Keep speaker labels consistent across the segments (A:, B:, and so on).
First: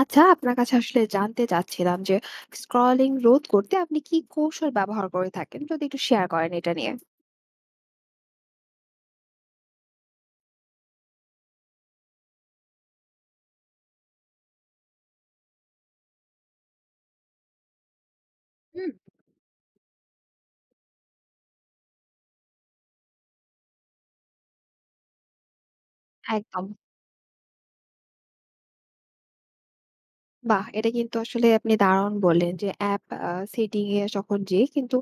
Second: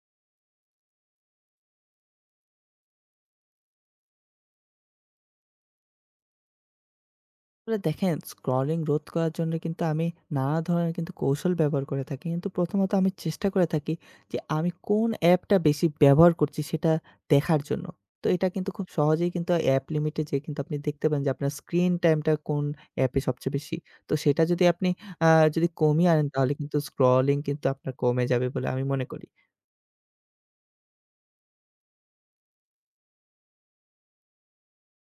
A: আচ্ছা, আপনার কাছে আসলে জানতে চাচ্ছিলাম যে স্ক্রলিং রোধ করতে আপনি কি কৌশল ব্যবহার করে থাকেন? যদি একটু শেয়ার করেন এটা নিয়ে।
B: আসলে দেখেন, স্ক্রলিং রোধ করার জন্য কিন্তু আমি নানা ধরনের কিন্তু কৌশল ব্যবহার করে থাকি। কিন্তু প্রথমত আমি চেষ্টা করে থাকি যে আমি কোন অ্যাপটা বেশি ব্যবহার করছি সেটা দেখার জন্য। তো এটা কিন্তু খুব
A: হুম।
B: সহজেই কিন্তু অ্যাপ লিমিটে যেয়ে কিন্তু আপনি দেখতে পান যে আপনার স্ক্রিন টাইমটা কোন অ্যাপে সবচেয়ে বেশি। তো সেটা যদি আপনি আ যদি কমিয়ে আনেন তাহলে
A: একদম।
B: কিন্তু স্ক্রলিং কিন্তু আপনার কমে যাবে বলে আমি মনে করি।
A: বাহ! এটা কিন্তু আসলে আপনি দারুণ বললেন যে অ্যাপ সেটিং এ যখন যেয়ে কিন্তু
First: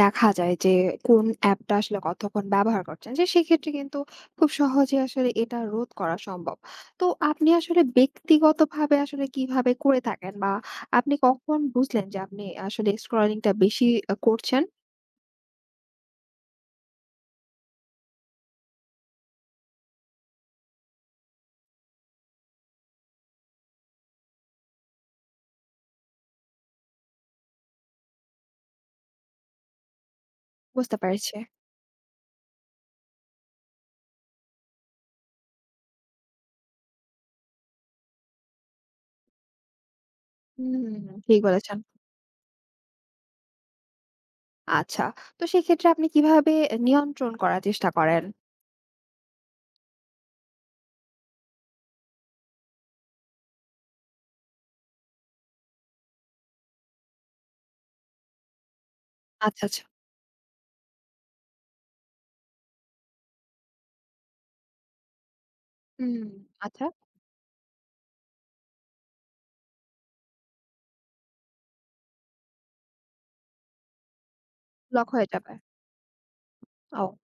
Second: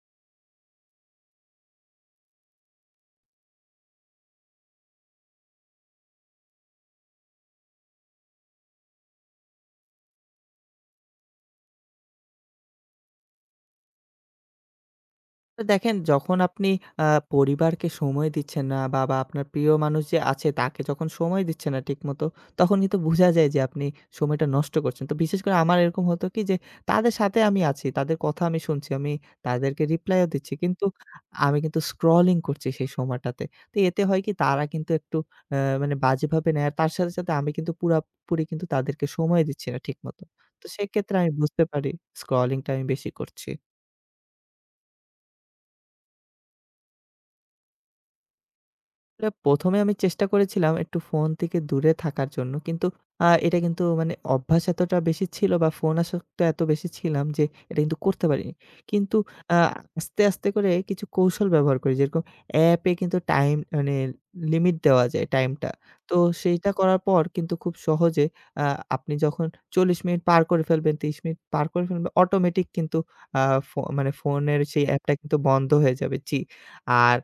A: দেখা যায় যে কোন অ্যাপটা আসলে কতক্ষণ ব্যবহার করছেন। যে সেক্ষেত্রে কিন্তু খুব সহজে আসলে এটা রোধ করা সম্ভব। তো আপনি আসলে ব্যক্তিগতভাবে আসলে কিভাবে করে থাকেন? বা আপনি কখন বুঝলেন যে আপনি আসলে স্ক্রলিংটা বেশি করছেন?
B: তো দেখেন, যখন আপনি আ পরিবারকে সময় দিচ্ছেন না বা আপনার প্রিয় মানুষ যে আছে তাকে যখন সময় দিচ্ছেন না ঠিকমতো, তখন কিন্তু বোঝা যায় যে আপনি সময়টা নষ্ট করছেন। তো বিশেষ করে আমার এরকম হতো কি, যে তাদের সাথে আমি আছি, তাদের কথা আমি শুনছি, আমি তাদেরকে রিপ্লাইও দিচ্ছি। কিন্তু
A: বুঝতে পারছি।
B: আমি কিন্তু স্ক্রলিং করছি সেই সময়টাতে। তো এতে হয় কি, তারা কিন্তু একটু আ মানে বাজেভাবে নেয়। আর তার সাথে, সাথে আমি কিন্তু পুরাপুরি কিন্তু তাদেরকে সময় দিচ্ছি না ঠিকমতো। তো
A: হুম, হুম,
B: সেক্ষেত্রে
A: হুম,
B: আমি
A: ঠিক
B: বুঝতে
A: বলেছেন।
B: পারি স্ক্রলিংটা আমি বেশি করছি।
A: আচ্ছা। তো সেক্ষেত্রে আপনি কিভাবে এ নিয়ন্ত্রণ করার চেষ্টা করেন?
B: আসলে ১ম এ আমি চেষ্টা করেছিলাম একটু ফোন থেকে দূরে থাকার জন্য। কিন্তু এটা কিন্তু মানে অভ্যাস এতটা বেশি ছিল বা ফোন আসক্ত এত বেশি ছিলাম যে এটা কিন্তু করতে পারিনি। কিন্তু আ
A: আচ্ছা, আচ্ছা।
B: আস্তে, আস্তে করে কিছু কৌশল ব্যবহার করি। যেরকম অ্যাপে কিন্তু টাইম মানে লিমিট দেওয়া যায় টাইমটা।
A: হুম,
B: তো সেইটা
A: আচ্ছা
B: করার পর কিন্তু খুব সহজে আ আপনি যখন ৪০ মিনিট পার করে ফেলবেন, ৩০ মিনিট পার করে ফেলবেন অটোমেটিক কিন্তু আ ফো মানে ফোনের সেই
A: ব্লক
B: অ্যাপটা
A: হয়ে
B: কিন্তু
A: যাবে।
B: বন্ধ হয়ে যাবে। জি।
A: ও।
B: আর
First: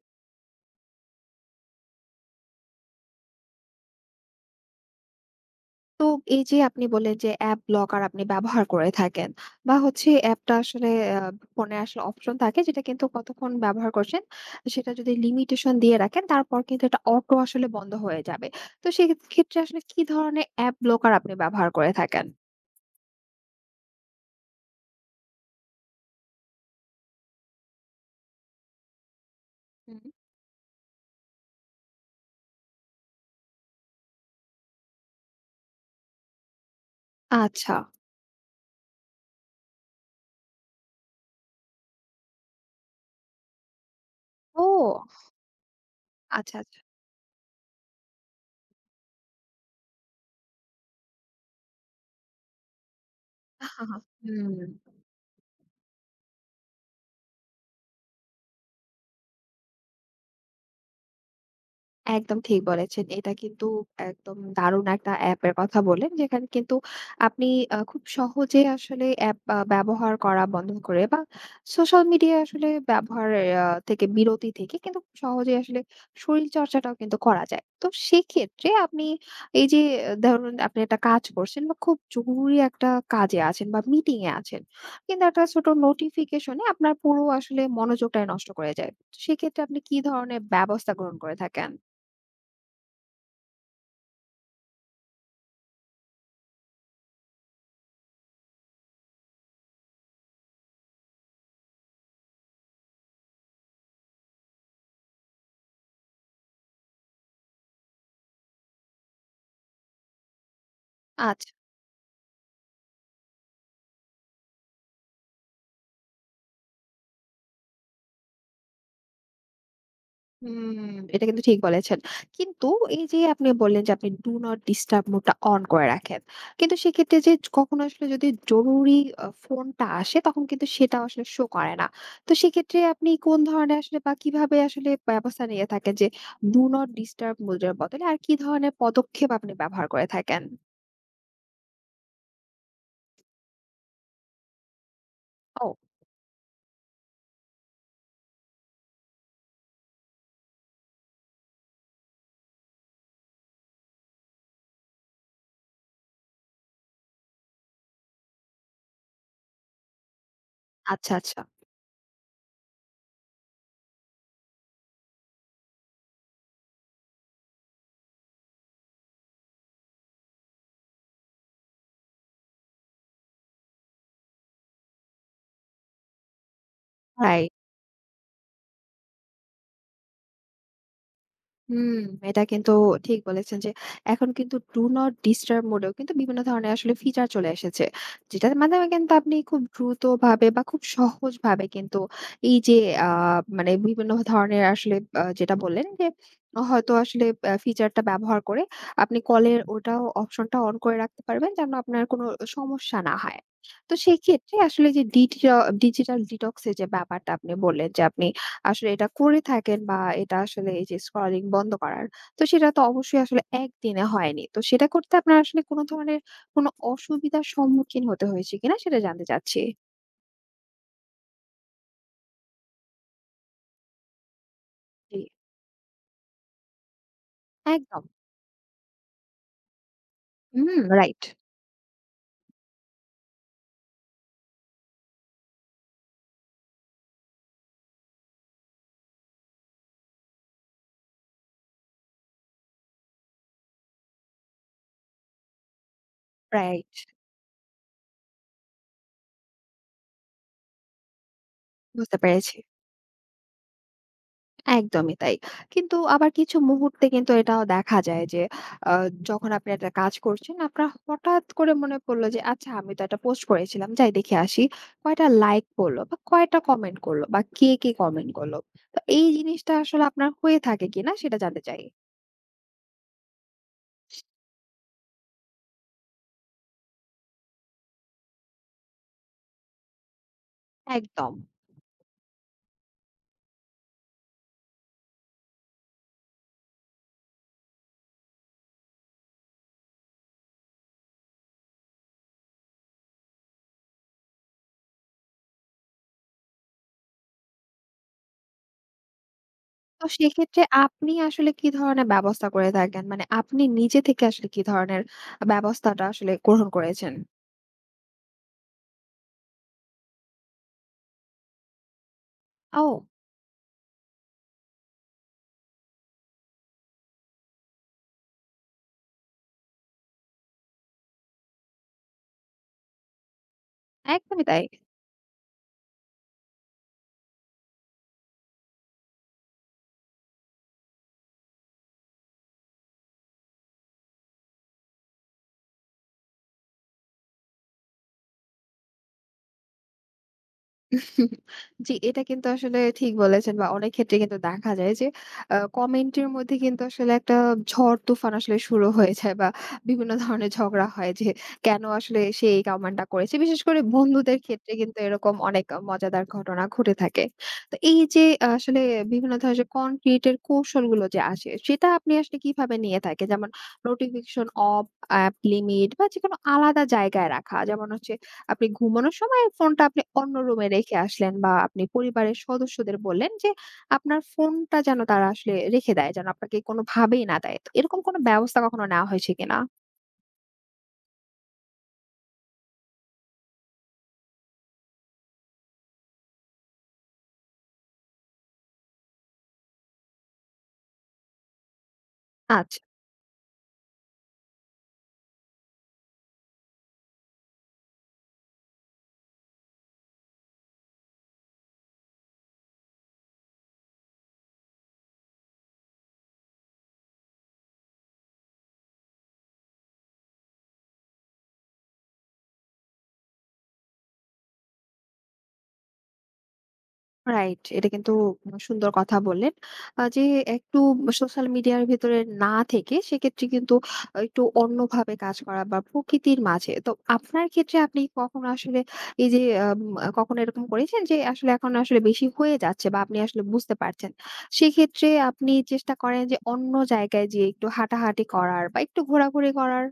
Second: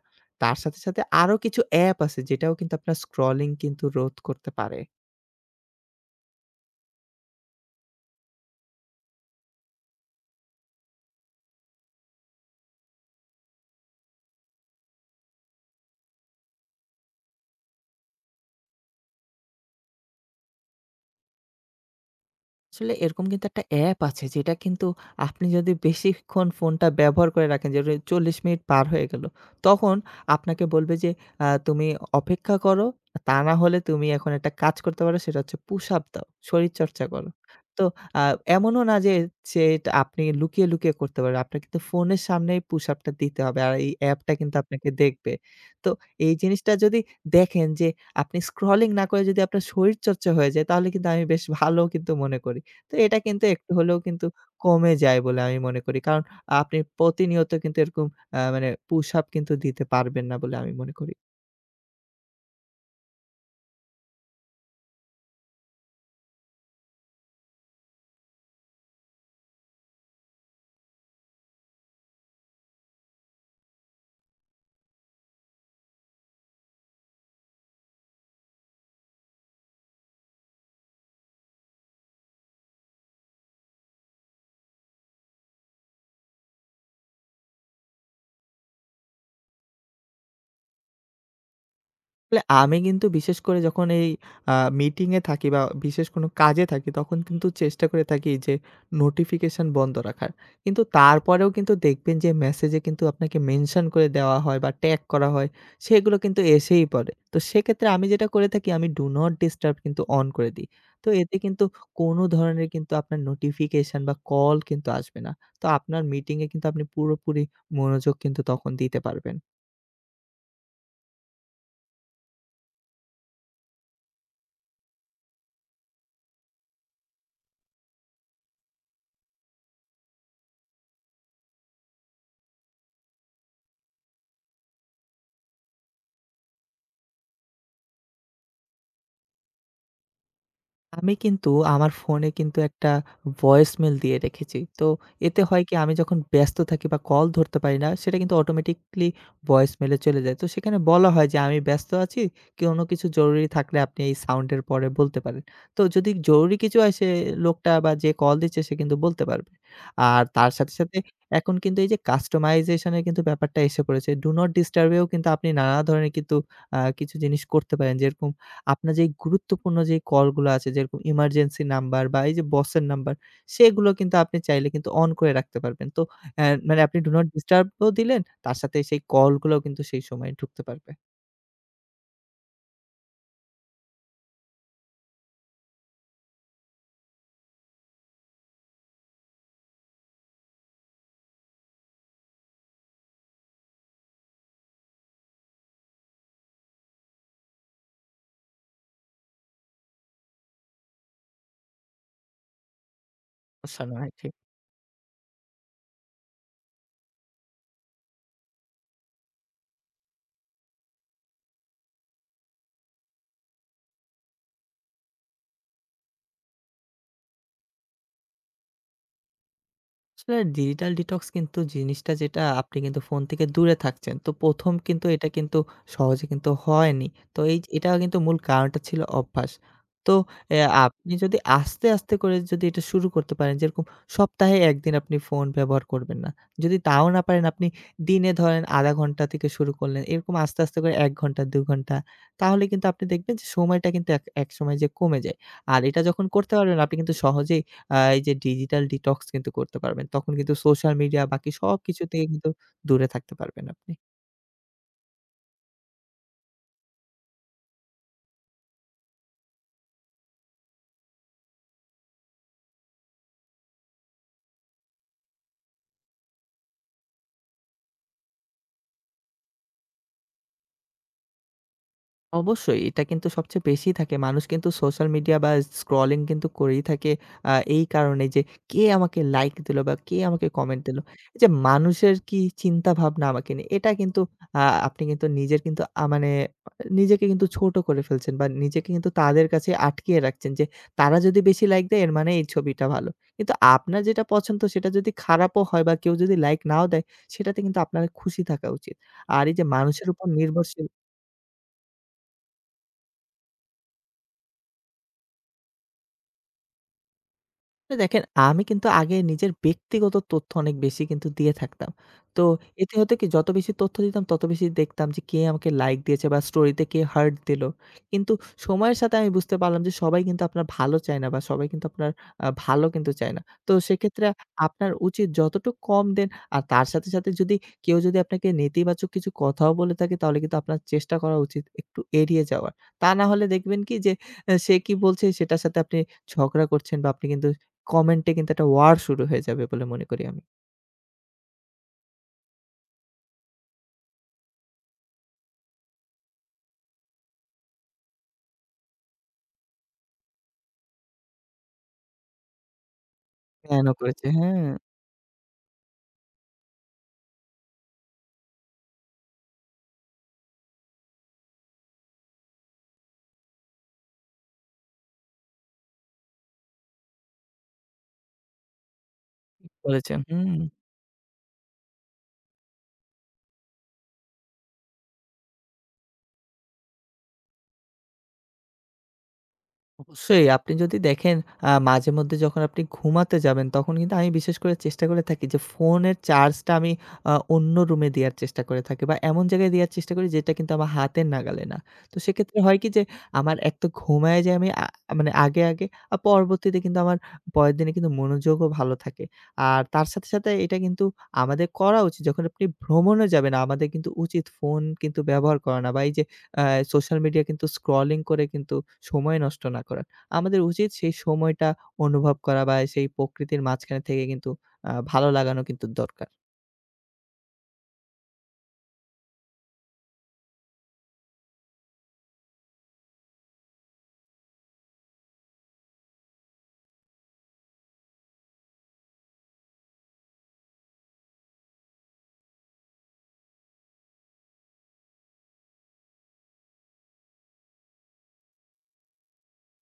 B: তার সাথে, সাথে আরো কিছু অ্যাপ আছে যেটাও কিন্তু আপনার স্ক্রলিং কিন্তু রোধ করতে পারে।
A: তো এই যে আপনি বললেন যে অ্যাপ ব্লকার আপনি ব্যবহার করে থাকেন বা হচ্ছে অ্যাপটা আসলে আ ফোনে আসলে অপশন থাকে যেটা কিন্তু কতক্ষণ ব্যবহার করছেন সেটা যদি লিমিটেশন দিয়ে রাখেন তারপর কিন্তু এটা অটো আসলে বন্ধ হয়ে যাবে। তো সেক্ষেত্রে আসলে কি ধরনের অ্যাপ ব্লকার আপনি ব্যবহার করে থাকেন?
B: আসলে এরকম কিন্তু একটা অ্যাপ আছে যেটা কিন্তু আপনি যদি বেশিক্ষণ ফোনটা ব্যবহার করে রাখেন, যেটা ৪০ মিনিট পার হয়ে গেল, তখন
A: হুম।
B: আপনাকে বলবে যে তুমি অপেক্ষা করো। তা না হলে তুমি এখন একটা কাজ করতে পারো, সেটা হচ্ছে পুশ আপ দাও, শরীরচর্চা করো।
A: আচ্ছা।
B: তো আ এমনও না যে যে এটা আপনি লুকিয়ে, লুকিয়ে করতে পারেন। আপনার কিন্তু ফোনের সামনেই পুশ আপটা দিতে হবে। আর এই অ্যাপটা কিন্তু আপনাকে
A: ও!
B: দেখবে। তো এই
A: আচ্ছা,
B: জিনিসটা
A: আচ্ছা।
B: যদি দেখেন যে আপনি স্ক্রলিং না করে যদি আপনার শরীরচর্চা হয়ে যায় তাহলে কিন্তু আমি বেশ ভালো কিন্তু মনে করি। তো এটা কিন্তু
A: হ্যাঁ,
B: একটু হলেও
A: হ্যাঁ,
B: কিন্তু
A: হুম।
B: কমে যায় বলে আমি মনে করি। কারণ আপনি প্রতিনিয়ত কিন্তু এরকম মানে পুশ আপ কিন্তু দিতে পারবেন না বলে আমি মনে করি।
A: একদম ঠিক বলেছেন। এটা কিন্তু একদম দারুণ একটা অ্যাপের কথা বললেন। যেখানে কিন্তু আপনি খুব সহজে আসলে অ্যাপ ব্যবহার করা বন্ধ করে বা সোশ্যাল মিডিয়া আসলে ব্যবহার থেকে বিরতি থেকে কিন্তু খুব সহজেই আসলে শরীরচর্চাটাও কিন্তু করা যায়। তো সেক্ষেত্রে আপনি এই যে ধরুন আপনি একটা কাজ করছেন বা খুব জরুরি একটা কাজে আছেন বা মিটিং এ আছেন। কিন্তু একটা ছোট নোটিফিকেশনে আপনার পুরো আসলে মনোযোগটাই নষ্ট করে যায়। তো সেক্ষেত্রে আপনি কি ধরনের ব্যবস্থা গ্রহণ করে থাকেন?
B: আসলে আমি কিন্তু বিশেষ করে যখন এই আ মিটিং এ থাকি বা বিশেষ কোনো কাজে থাকি তখন কিন্তু চেষ্টা করে থাকি যে নোটিফিকেশন বন্ধ রাখার। কিন্তু তারপরেও কিন্তু দেখবেন যে মেসেজে কিন্তু আপনাকে মেনশন করে দেওয়া হয় বা ট্যাগ করা হয়, সেগুলো কিন্তু এসেই পড়ে। তো সেক্ষেত্রে আমি যেটা করে থাকি, আমি ডু নট ডিস্টার্ব কিন্তু অন করে দিই। তো এতে
A: আচ্ছা।
B: কিন্তু কোনো ধরনের কিন্তু আপনার নোটিফিকেশন বা কল কিন্তু আসবে না। তো আপনার মিটিং এ কিন্তু আপনি পুরোপুরি মনোযোগ কিন্তু তখন দিতে পারবেন।
A: হুম, এটা কিন্তু ঠিক বলেছেন। কিন্তু এই যে আপনি বললেন যে আপনি ডু নট ডিস্টার্ব মোড টা অন করে রাখেন। কিন্তু সেক্ষেত্রে যে কখনো আসলে যদি জরুরি ফোনটা আসে তখন কিন্তু সেটাও আসলে শো করে না। তো সেক্ষেত্রে আপনি কোন ধরনের আসলে বা কিভাবে আসলে ব্যবস্থা নিয়ে থাকেন যে ডু নট ডিস্টার্ব মোড এর বদলে আর কি ধরনের পদক্ষেপ আপনি ব্যবহার করে থাকেন?
B: আমি কিন্তু আমার ফোনে কিন্তু একটা ভয়েসমেইল দিয়ে রেখেছি। তো এতে হয়
A: ও
B: কি, আমি যখন ব্যস্ত থাকি বা কল ধরতে পারি না, সেটা কিন্তু অটোমেটিক্যালি ভয়েসমেইলে চলে যায়। তো সেখানে বলা হয় যে আমি ব্যস্ত আছি, কোনো কিছু জরুরি থাকলে আপনি এই সাউন্ডের পরে বলতে পারেন। তো যদি জরুরি কিছু হয় সে লোকটা বা যে কল দিচ্ছে সে কিন্তু বলতে পারবে। আর তার সাথে, সাথে
A: আচ্ছা, আচ্ছা।
B: এখন কিন্তু এই যে কাস্টমাইজেশন এর কিন্তু ব্যাপারটা এসে পড়েছে। ডু নট ডিস্টার্ব এও কিন্তু আপনি নানা ধরনের কিন্তু কিছু জিনিস করতে পারেন। যেরকম আপনার যেই গুরুত্বপূর্ণ যেই কলগুলো আছে যেরকম ইমার্জেন্সি নাম্বার বা এই যে বসের নাম্বার, সেগুলো কিন্তু আপনি চাইলে কিন্তু অন করে রাখতে পারবেন। তো মানে আপনি ডু নট
A: রাইট।
B: ডিস্টার্ব ও দিলেন, তার সাথে সেই কলগুলোও কিন্তু সেই সময়ে ঢুকতে পারবে।
A: হুম, এটা কিন্তু ঠিক বলেছেন যে এখন কিন্তু ডু নট ডিস্টার্ব মোডেও কিন্তু বিভিন্ন ধরনের আসলে ফিচার চলে এসেছে। যেটার মাধ্যমে কিন্তু আপনি খুব দ্রুতভাবে বা খুব সহজভাবে কিন্তু এই যে আ মানে বিভিন্ন ধরনের আসলে যেটা বললেন যে হয়তো আসলে ফিচারটা ব্যবহার করে আপনি কলের ওটাও অপশনটা অন করে রাখতে পারবেন যেন আপনার কোনো সমস্যা না হয়।
B: সমস্যা
A: তো
B: নয়।
A: সেক্ষেত্রে আসলে যে ডিজিটাল ডিটক্স এর যে ব্যাপারটা আপনি বললেন যে আপনি আসলে এটা করে থাকেন বা এটা আসলে এই যে স্ক্রলিং বন্ধ করার। তো সেটা তো অবশ্যই আসলে একদিনে হয়নি। তো সেটা করতে আপনার আসলে কোন ধরনের কোন অসুবিধার সম্মুখীন হতে হয়েছে কিনা সেটা জানতে চাচ্ছি?
B: আসলে ডিজিটাল ডিটক্স কিন্তু জিনিসটা যেটা আপনি কিন্তু ফোন থেকে দূরে থাকছেন। তো ১ম কিন্তু
A: জি।
B: এটা কিন্তু সহজে কিন্তু হয়নি। তো এই এটা
A: একদম।
B: কিন্তু মূল কারণটা ছিল অভ্যাস। তো
A: হুম,
B: আপনি
A: রাইট,
B: যদি আস্তে, আস্তে করে যদি এটা শুরু করতে পারেন, যেরকম সপ্তাহে ১ দিন আপনি ফোন ব্যবহার করবেন না। যদি তাও না পারেন আপনি দিনে ধরেন ০.৫ ঘন্টা থেকে শুরু করলেন। এরকম আস্তে, আস্তে করে ১ ঘন্টা, ২ ঘন্টা, তাহলে কিন্তু আপনি দেখবেন যে সময়টা কিন্তু এক একসময় যেয়ে কমে যায়। আর এটা যখন করতে পারবেন
A: রাইট।
B: আপনি কিন্তু সহজেই এই যে ডিজিটাল ডিটক্স কিন্তু করতে পারবেন। তখন কিন্তু সোশ্যাল মিডিয়া বাকি সবকিছু
A: বুঝতে
B: থেকে কিন্তু
A: পেরেছি।
B: দূরে থাকতে পারবেন আপনি।
A: একদমই তাই। কিন্তু আবার কিছু মুহূর্তে কিন্তু এটাও দেখা যায় যে, আ যখন আপনি একটা কাজ করছেন, আপনার হঠাৎ করে মনে পড়লো যে, "আচ্ছা আমি তো একটা পোস্ট করেছিলাম। যাই দেখে আসি। কয়টা লাইক পড়লো বা কয়টা কমেন্ট করলো বা কে, কে কমেন্ট করলো?" তো এই জিনিসটা আসলে আপনার হয়ে থাকে কিনা সেটা জানতে চাই।
B: অবশ্যই এটা কিন্তু সবচেয়ে বেশি থাকে। মানুষ কিন্তু সোশ্যাল মিডিয়া বা স্ক্রলিং কিন্তু করেই থাকে এই কারণে যে কে আমাকে লাইক দিল বা কে আমাকে কমেন্ট দিল।
A: একদম।
B: এই যে মানুষের কি চিন্তাভাবনা আমাকে নিয়ে, এটা কিন্তু আ আপনি কিন্তু নিজের কিন্তু মানে নিজেকে কিন্তু ছোট করে ফেলছেন বা নিজেকে কিন্তু তাদের কাছে আটকিয়ে রাখছেন যে তারা যদি বেশি লাইক দেয় এর মানে এই ছবিটা ভালো। কিন্তু আপনার যেটা পছন্দ সেটা যদি খারাপও হয় বা কেউ যদি লাইক নাও দেয় সেটাতে কিন্তু আপনার খুশি থাকা উচিত। আর এই যে
A: তো
B: মানুষের উপর
A: সেক্ষেত্রে
B: নির্ভরশীল,
A: আপনি আসলে কি ধরনের ব্যবস্থা করে থাকেন? মানে আপনি নিজে থেকে আসলে কি ধরনের ব্যবস্থাটা আসলে গ্রহণ করেছেন?
B: তো দেখেন, আমি কিন্তু আগে নিজের ব্যক্তিগত তথ্য অনেক বেশি কিন্তু দিয়ে থাকতাম। তো এতে
A: ও!
B: হতো কি, যত বেশি তথ্য দিতাম তত বেশি দেখতাম যে কে আমাকে লাইক দিয়েছে বা স্টোরিতে কে হার্ট দিলো। কিন্তু সময়ের সাথে আমি বুঝতে পারলাম যে সবাই কিন্তু আপনার ভালো চায় না বা সবাই কিন্তু আপনার ভালো কিন্তু চায় না। তো সেক্ষেত্রে
A: একদমই তাই।
B: আপনার উচিত যতটুক কম দেন। আর তার সাথে, সাথে যদি কেউ যদি আপনাকে নেতিবাচক কিছু কথাও বলে থাকে তাহলে কিন্তু আপনার চেষ্টা করা উচিত একটু এড়িয়ে যাওয়ার। তা না হলে দেখবেন কি, যে এ সে কি বলছে সেটার সাথে আপনি ঝগড়া করছেন বা আপনি কিন্তু কমেন্টে কিন্তু একটা ওয়ার শুরু হয়ে যাবে বলে মনে করি আমি।
A: জি, এটা কিন্তু আসলে ঠিক বলেছেন বা অনেক ক্ষেত্রে কিন্তু দেখা যায় যে কমেন্টের মধ্যে কিন্তু আসলে একটা ঝড় তুফান আসলে শুরু হয়ে যায় বা বিভিন্ন ধরনের ঝগড়া হয় যে কেন আসলে সে এই কমেন্টটা করেছে। বিশেষ করে
B: কেন করেছে?
A: বন্ধুদের
B: হ্যাঁ,
A: ক্ষেত্রে কিন্তু এরকম অনেক মজাদার ঘটনা ঘটে থাকে। তো এই যে আসলে বিভিন্ন ধরনের কনক্রিট এর কৌশলগুলো যে আসে সেটা আপনি আসলে কিভাবে নিয়ে থাকে? যেমন নোটিফিকেশন অফ, অ্যাপ লিমিট বা যেকোনো আলাদা জায়গায় রাখা। যেমন হচ্ছে আপনি ঘুমানোর সময় ফোনটা আপনি
B: বলেছে।
A: অন্য
B: হুম।
A: রুমে রেখে আসলেন বা আপনি পরিবারের সদস্যদের বললেন যে আপনার ফোনটা যেন তারা আসলে রেখে দেয়, যেন আপনাকে কোনোভাবেই না দেয়। তো এরকম কোনো ব্যবস্থা কখনো নেওয়া হয়েছে কিনা?
B: অবশ্যই আপনি যদি দেখেন, মাঝেমধ্যে যখন আপনি ঘুমাতে যাবেন তখন কিন্তু আমি বিশেষ করে চেষ্টা করে থাকি যে ফোনের চার্জটা আমি অন্য রুমে দেওয়ার চেষ্টা করে থাকি বা এমন জায়গায় দেওয়ার চেষ্টা করি যেটা কিন্তু আমার হাতের নাগালে না। তো সেক্ষেত্রে
A: আচ্ছা।
B: হয় কি যে আমার এক তো ঘুমায়ে যাই আমি মানে আগে, আগে পরবর্তীতে কিন্তু আমার পরের দিনে কিন্তু মনোযোগও ভালো থাকে। আর তার সাথে, সাথে এটা কিন্তু আমাদের করা উচিত, যখন আপনি ভ্রমণে যাবেন আমাদের কিন্তু উচিত ফোন কিন্তু ব্যবহার করা না বা এই যে আ সোশ্যাল মিডিয়া কিন্তু স্ক্রলিং করে কিন্তু সময় নষ্ট না করার। আমাদের উচিত সেই সময়টা অনুভব করা বা সেই প্রকৃতির মাঝখানে থেকে কিন্তু ভালো লাগানো কিন্তু দরকার।
A: রাইট। এটা কিন্তু সুন্দর কথা বললেন। যে একটু সোশ্যাল মিডিয়ার ভেতরে না থেকে সেক্ষেত্রে কিন্তু একটু অন্যভাবে কাজ করা বা প্রকৃতির মাঝে। তো আপনার ক্ষেত্রে আপনি কখনো আসলে এই যে আম কখনো এরকম করেছেন যে আসলে এখন আসলে বেশি হয়ে যাচ্ছে বা আপনি আসলে বুঝতে পারছেন। সেক্ষেত্রে আপনি চেষ্টা করেন যে অন্য জায়গায় যেয়ে একটু হাঁটাহাঁটি করার বা একটু ঘোরাঘুরি করার?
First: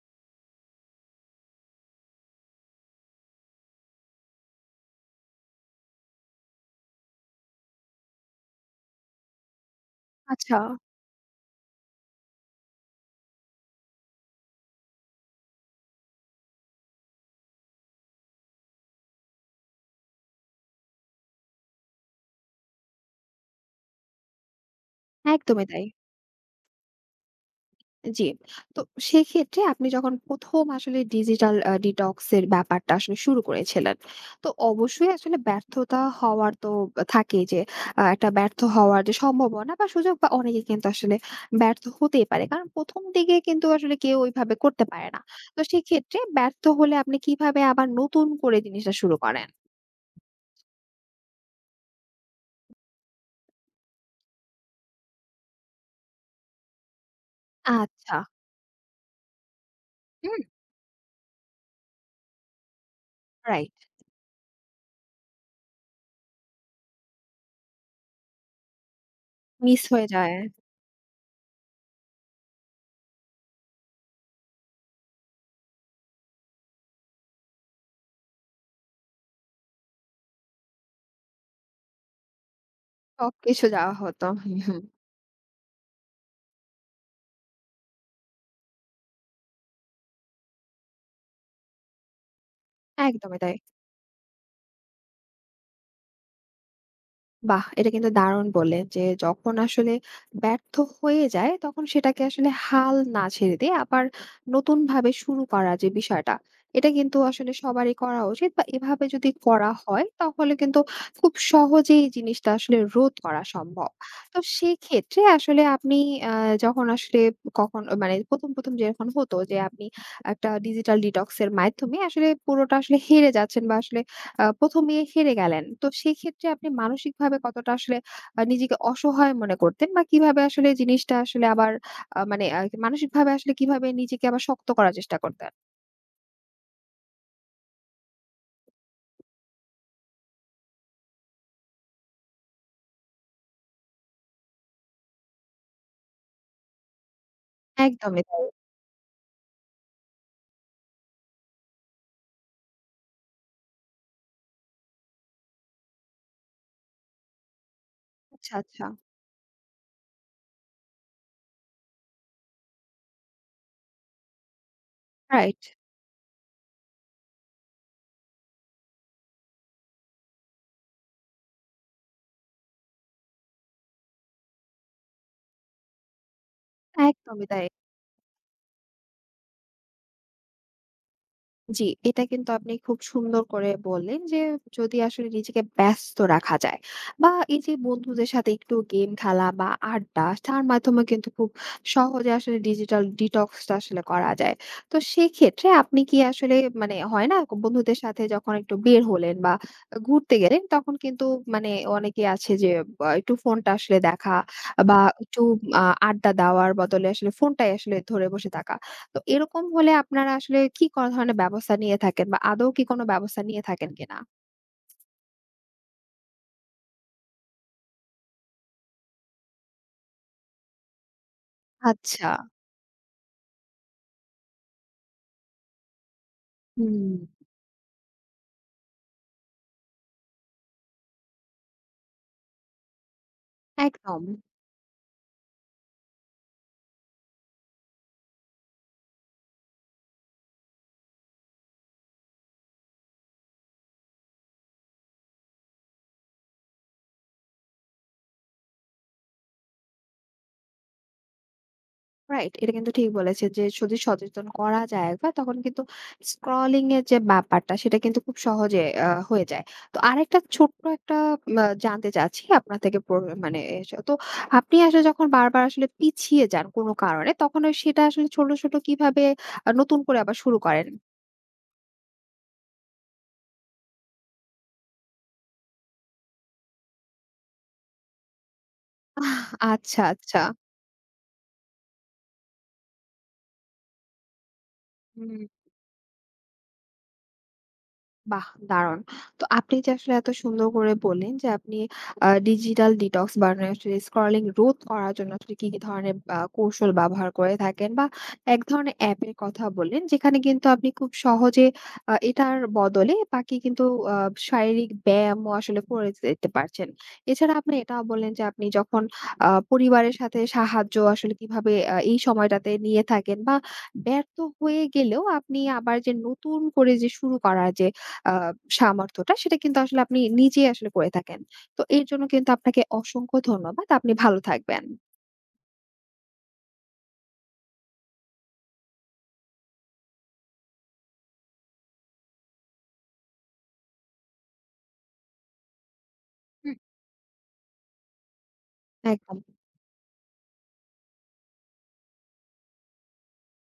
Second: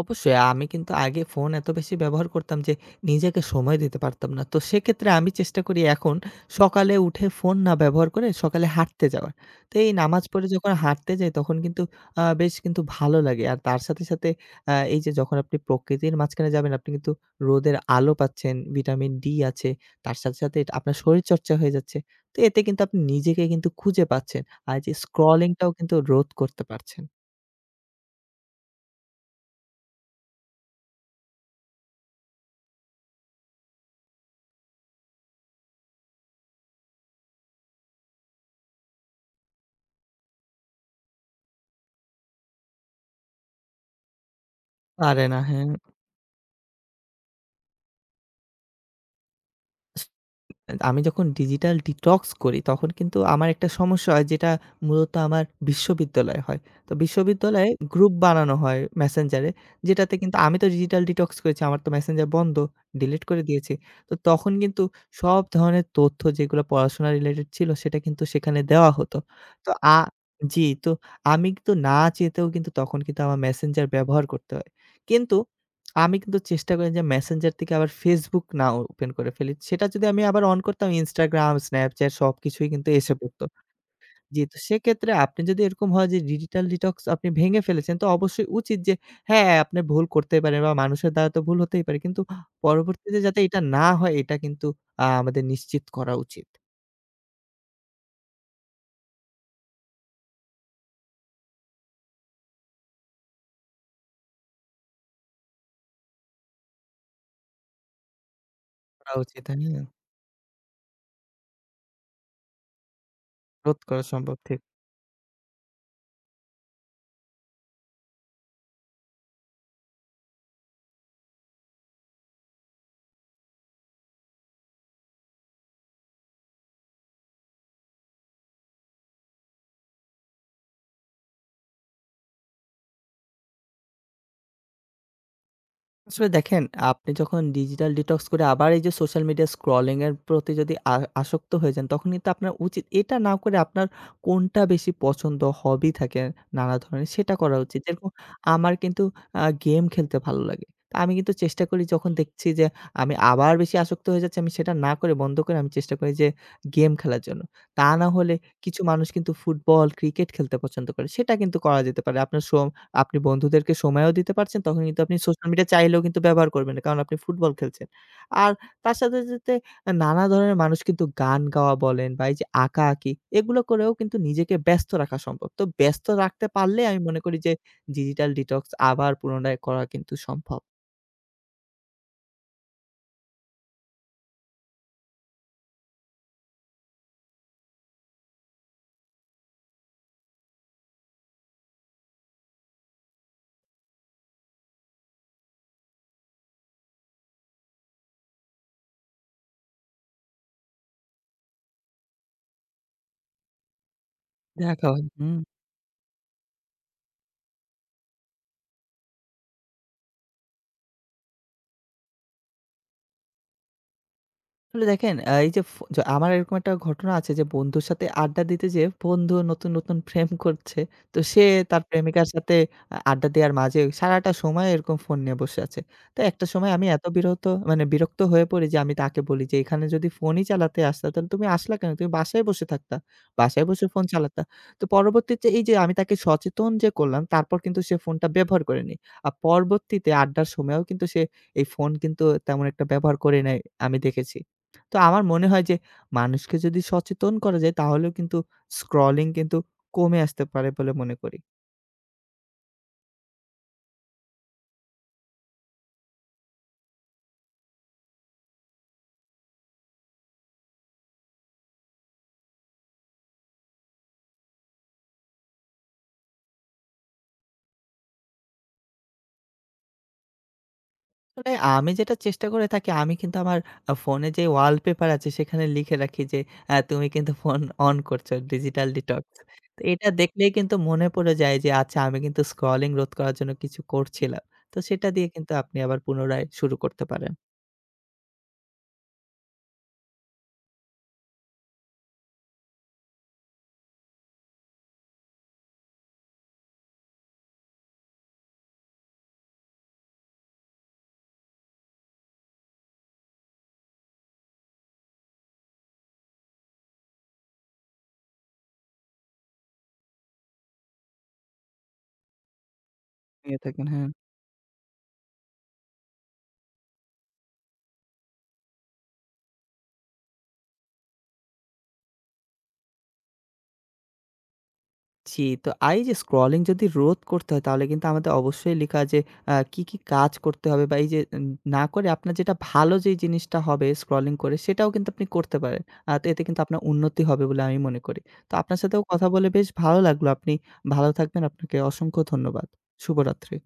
B: অবশ্যই আমি কিন্তু আগে ফোন এত বেশি ব্যবহার করতাম যে নিজেকে সময় দিতে পারতাম না। তো সেক্ষেত্রে আমি চেষ্টা করি এখন সকালে উঠে ফোন না ব্যবহার করে সকালে হাঁটতে যাওয়ার। তো এই নামাজ পড়ে
A: আচ্ছা।
B: যখন হাঁটতে যাই তখন কিন্তু বেশ কিন্তু ভালো লাগে। আর তার সাথে, সাথে এই যে যখন আপনি প্রকৃতির মাঝখানে যাবেন আপনি কিন্তু রোদের আলো পাচ্ছেন, ভিটামিন ডি আছে। তার সাথে, সাথে এটা আপনার শরীরচর্চা হয়ে যাচ্ছে। তো এতে কিন্তু আপনি নিজেকে কিন্তু খুঁজে পাচ্ছেন। আর যে
A: একদমই
B: স্ক্রলিংটাও
A: তাই।
B: কিন্তু রোধ করতে পারছেন।
A: জি। তো সেক্ষেত্রে আপনি যখন ১ম আসলে ডিজিটাল ডিটক্স এর ব্যাপারটা আসলে শুরু করেছিলেন, তো অবশ্যই আসলে ব্যর্থতা হওয়ার তো থাকে যে একটা ব্যর্থ হওয়ার যে সম্ভাবনা বা সুযোগ বা অনেকে কিন্তু আসলে ব্যর্থ হতেই পারে। কারণ ১ম দিকে কিন্তু আসলে কেউ ওইভাবে করতে পারে না।
B: পারে না,
A: তো
B: হ্যাঁ।
A: সেক্ষেত্রে ব্যর্থ হলে আপনি কিভাবে আবার নতুন করে জিনিসটা শুরু করেন?
B: আমি যখন ডিজিটাল ডিটক্স করি তখন কিন্তু আমার একটা সমস্যা হয় যেটা মূলত আমার বিশ্ববিদ্যালয়ে হয়। তো বিশ্ববিদ্যালয়ে গ্রুপ
A: আচ্ছা।
B: বানানো হয় Messenger এ, যেটাতে কিন্তু
A: হুম,
B: আমি তো ডিজিটাল ডিটক্স করেছি। আমার তো Messenger বন্ধ, ডিলিট করে দিয়েছি।
A: রাইট।
B: তো তখন কিন্তু সব ধরনের তথ্য যেগুলো পড়াশোনা রিলেটেড ছিল সেটা কিন্তু সেখানে দেওয়া হতো। তো
A: মিস হয়ে যায়।
B: জি, তো আমি কিন্তু না চেতেও কিন্তু তখন কিন্তু আমার Messenger ব্যবহার করতে হয়। কিন্তু আমি কিন্তু চেষ্টা করি যে Messenger থেকে আবার Facebook না ওপেন করে ফেলি। সেটা যদি আমি আবার অন করতাম Instagram, Snapchat সবকিছুই কিন্তু এসে পড়তো।
A: সবকিছু যাওয়া হতো।
B: জি, তো
A: হুম, হুম।
B: সেক্ষেত্রে আপনি যদি এরকম হয় যে ডিজিটাল ডিটক্স আপনি ভেঙে ফেলেছেন তো অবশ্যই উচিত যে হ্যাঁ, আপনি ভুল করতেই পারেন বা মানুষের দ্বারা তো ভুল হতেই পারে। কিন্তু পরবর্তীতে
A: একদমই
B: যাতে
A: তাই।
B: এটা না হয় এটা কিন্তু আমাদের নিশ্চিত করা উচিত।
A: বাহ! এটা কিন্তু দারুণ বললেন যে, যখন আসলে ব্যর্থ হয়ে যায়, তখন সেটাকে আসলে হাল না ছেড়ে দিয়ে আবার নতুনভাবে শুরু করা যে বিষয়টা, এটা কিন্তু আসলে সবারই করা উচিত বা এভাবে
B: করা
A: যদি
B: উচিত,
A: করা
B: হ্যাঁ।
A: হয়, তাহলে কিন্তু খুব সহজেই এই জিনিসটা আসলে রোধ করা
B: রোধ
A: সম্ভব।
B: করা সম্ভব,
A: তো
B: ঠিক।
A: সেক্ষেত্রে আসলে আপনি আ যখন আসলে কখন মানে ১ম যেরকম হতো যে, আপনি একটা ডিজিটাল ডিটক্স এর মাধ্যমে আসলে পুরোটা আসলে হেরে যাচ্ছেন বা আসলে ১ম এ হেরে গেলেন। তো সেক্ষেত্রে আপনি মানসিকভাবে কতটা আসলে নিজেকে অসহায় মনে করতেন? বা কিভাবে আসলে জিনিসটা আসলে আবার মানে মানসিকভাবে আসলে কিভাবে নিজেকে আবার শক্ত করার চেষ্টা করতেন?
B: আসলে দেখেন, আপনি যখন ডিজিটাল ডিটক্স করে আবার এই যে সোশ্যাল মিডিয়া স্ক্রলিং এর প্রতি যদি আসক্ত হয়ে যান, তখন কিন্তু আপনার উচিত এটা না করে আপনার কোনটা বেশি পছন্দ, হবি থাকে নানা ধরনের, সেটা করা উচিত। যেরকম
A: একদমই তাই।
B: আমার কিন্তু গেম খেলতে ভালো লাগে। তো আমি কিন্তু চেষ্টা করি যখন দেখছি যে আমি আবার বেশি আসক্ত হয়ে যাচ্ছি, আমি সেটা না করে বন্ধ করে আমি চেষ্টা করি যে গেম খেলার জন্য। তা না হলে
A: আচ্ছা,
B: কিছু
A: আচ্ছা।
B: মানুষ কিন্তু ফুটবল, ক্রিকেট খেলতে পছন্দ করে। সেটা কিন্তু করা যেতে পারে। আপনার সম আপনি বন্ধুদেরকে সময়ও দিতে পারছেন, তখন কিন্তু আপনি সোশ্যাল
A: রাইট।
B: মিডিয়া চাইলেও কিন্তু ব্যবহার করবেন না। কারণ আপনি ফুটবল খেলছেন। আর তার সাথে, সাথে নানা ধরনের মানুষ কিন্তু গান গাওয়া বলেন বা এই যে আঁকাআঁকি, এগুলো করেও কিন্তু নিজেকে ব্যস্ত রাখা সম্ভব। তো ব্যস্ত রাখতে পারলে আমি মনে করি
A: একদমই
B: যে
A: তাই।
B: ডিজিটাল ডিটক্স আবার পুনরায় করা কিন্তু সম্ভব।
A: জি, এটা কিন্তু আপনি খুব সুন্দর করে বললেন যে যদি আসলে নিজেকে ব্যস্ত রাখা যায় বা এই যে বন্ধুদের সাথে একটু গেম খেলা বা আড্ডা তার মাধ্যমে কিন্তু খুব সহজে আসলে ডিজিটাল ডিটক্সটা আসলে করা যায়। তো সেক্ষেত্রে আপনি কি আসলে মানে হয় না বন্ধুদের সাথে যখন একটু বের হলেন বা ঘুরতে গেলেন তখন কিন্তু মানে অনেকে আছে যে একটু ফোনটা আসলে দেখা
B: দেখা
A: বা
B: হয়। হুম।
A: একটু আড্ডা দেওয়ার বদলে আসলে ফোনটাই আসলে ধরে বসে থাকা। তো এরকম হলে আপনারা আসলে কি কোন ধরনের ব্যবস্থা নিয়ে থাকেন বা আদৌ কি কোনো ব্যবস্থা নিয়ে থাকেন কিনা?
B: আসলে দেখেন, আ এই যে ফ য আমার এরকম একটা ঘটনা আছে যে বন্ধুর সাথে আড্ডা দিতে যেয়ে বন্ধু নতুন, নতুন প্রেম করছে। তো সে তার প্রেমিকার
A: আচ্ছা।
B: সাথে আড্ডা দেওয়ার মাঝে সারাটা সময় এরকম ফোন নিয়ে বসে আছে। তো একটা সময় আমি এত
A: হুম।
B: মানে বিরক্ত হয়ে পড়ি যে আমি তাকে বলি যে, "এখানে যদি ফোনই চালাতে আসতা তাহলে তুমি আসলা কেন? তুমি বাসায় বসে থাকতা। বাসায় বসে ফোন
A: একদম।
B: চালাতা।" তো পরবর্তীতে এই যে আমি তাকে সচেতন যে করলাম তারপর কিন্তু সে ফোনটা ব্যবহার করেনি। আর পরবর্তীতে আড্ডার সময়েও কিন্তু সে এই ফোন কিন্তু তেমন একটা ব্যবহার করে নাই, আমি দেখেছি। তো আমার মনে হয় যে মানুষকে যদি সচেতন করা যায় তাহলেও কিন্তু স্ক্রলিং কিন্তু কমে আসতে পারে বলে মনে করি।
A: রাইট। এটা কিন্তু ঠিক বলেছেন যে যদি সচেতন করা যায় একবার তখন কিন্তু স্ক্রলিং এর যে ব্যাপারটা সেটা কিন্তু খুব সহজে হয়ে যায়। তো আরেকটা ছোট্ট একটা জানতে চাচ্ছি আপনার থেকে মানে তো আপনি আসলে যখন বারবার আসলে পিছিয়ে যান কোনো কারণে তখন ওই সেটা আসলে ছোট, ছোট কিভাবে নতুন করে আবার শুরু করেন?
B: তবে আমি যেটা চেষ্টা করে থাকি, আমি কিন্তু আমার ফোনে যে ওয়ালপেপার আছে সেখানে লিখে রাখি যে তুমি কিন্তু ফোন অন করছো ডিজিটাল ডিটক্স। তো
A: আচ্ছা,
B: এটা
A: আচ্ছা।
B: দেখলেই কিন্তু মনে পড়ে যায় যে আচ্ছা আমি কিন্তু স্ক্রলিং রোধ করার জন্য কিছু করছিলাম। তো সেটা দিয়ে
A: হুম।
B: কিন্তু আপনি আবার পুনরায় শুরু করতে পারেন।
A: বাহ! দারুণ। তো আপনি যে আসলে এত সুন্দর করে বললেন যে আপনি ডিজিটাল ডিটক্স বা আসলে স্ক্রলিং রোধ করার জন্য আসলে কি, কি ধরনের কৌশল ব্যবহার করে থাকেন বা এক ধরনের অ্যাপের কথা বললেন যেখানে কিন্তু আপনি খুব সহজে এটার বদলে বাকি কিন্তু আ শারীরিক ব্যায়ামও আসলে করে যেতে পারছেন। এছাড়া আপনি এটাও বললেন যে আপনি যখন পরিবারের সাথে সাহায্য আসলে কিভাবে এই সময়টাতে নিয়ে থাকেন বা
B: নিয়ে থাকেন, হ্যাঁ।
A: ব্যর্থ হয়ে গেলেও আপনি আবার যে নতুন করে যে শুরু করার যে আ সামর্থ্যটা সেটা কিন্তু আসলে আপনি নিজেই আসলে করে থাকেন। তো এর জন্য কিন্তু আপনাকে অসংখ্য ধন্যবাদ। আপনি ভালো থাকবেন।
B: জি, তো এই যে স্ক্রলিং যদি রোধ করতে হয় তাহলে কিন্তু আমাদের অবশ্যই লিখা যে কি, কি কাজ করতে হবে বা এই যে না করে আপনার যেটা ভালো যেই জিনিসটা হবে স্ক্রলিং করে সেটাও কিন্তু আপনি করতে পারেন। তো এতে কিন্তু
A: হুম।
B: আপনার উন্নতি হবে বলে আমি মনে করি। তো আপনার সাথেও কথা
A: একদম।
B: বলে বেশ ভালো লাগলো। আপনি ভালো থাকবেন। আপনাকে অসংখ্য ধন্যবাদ। শুভরাত্রি।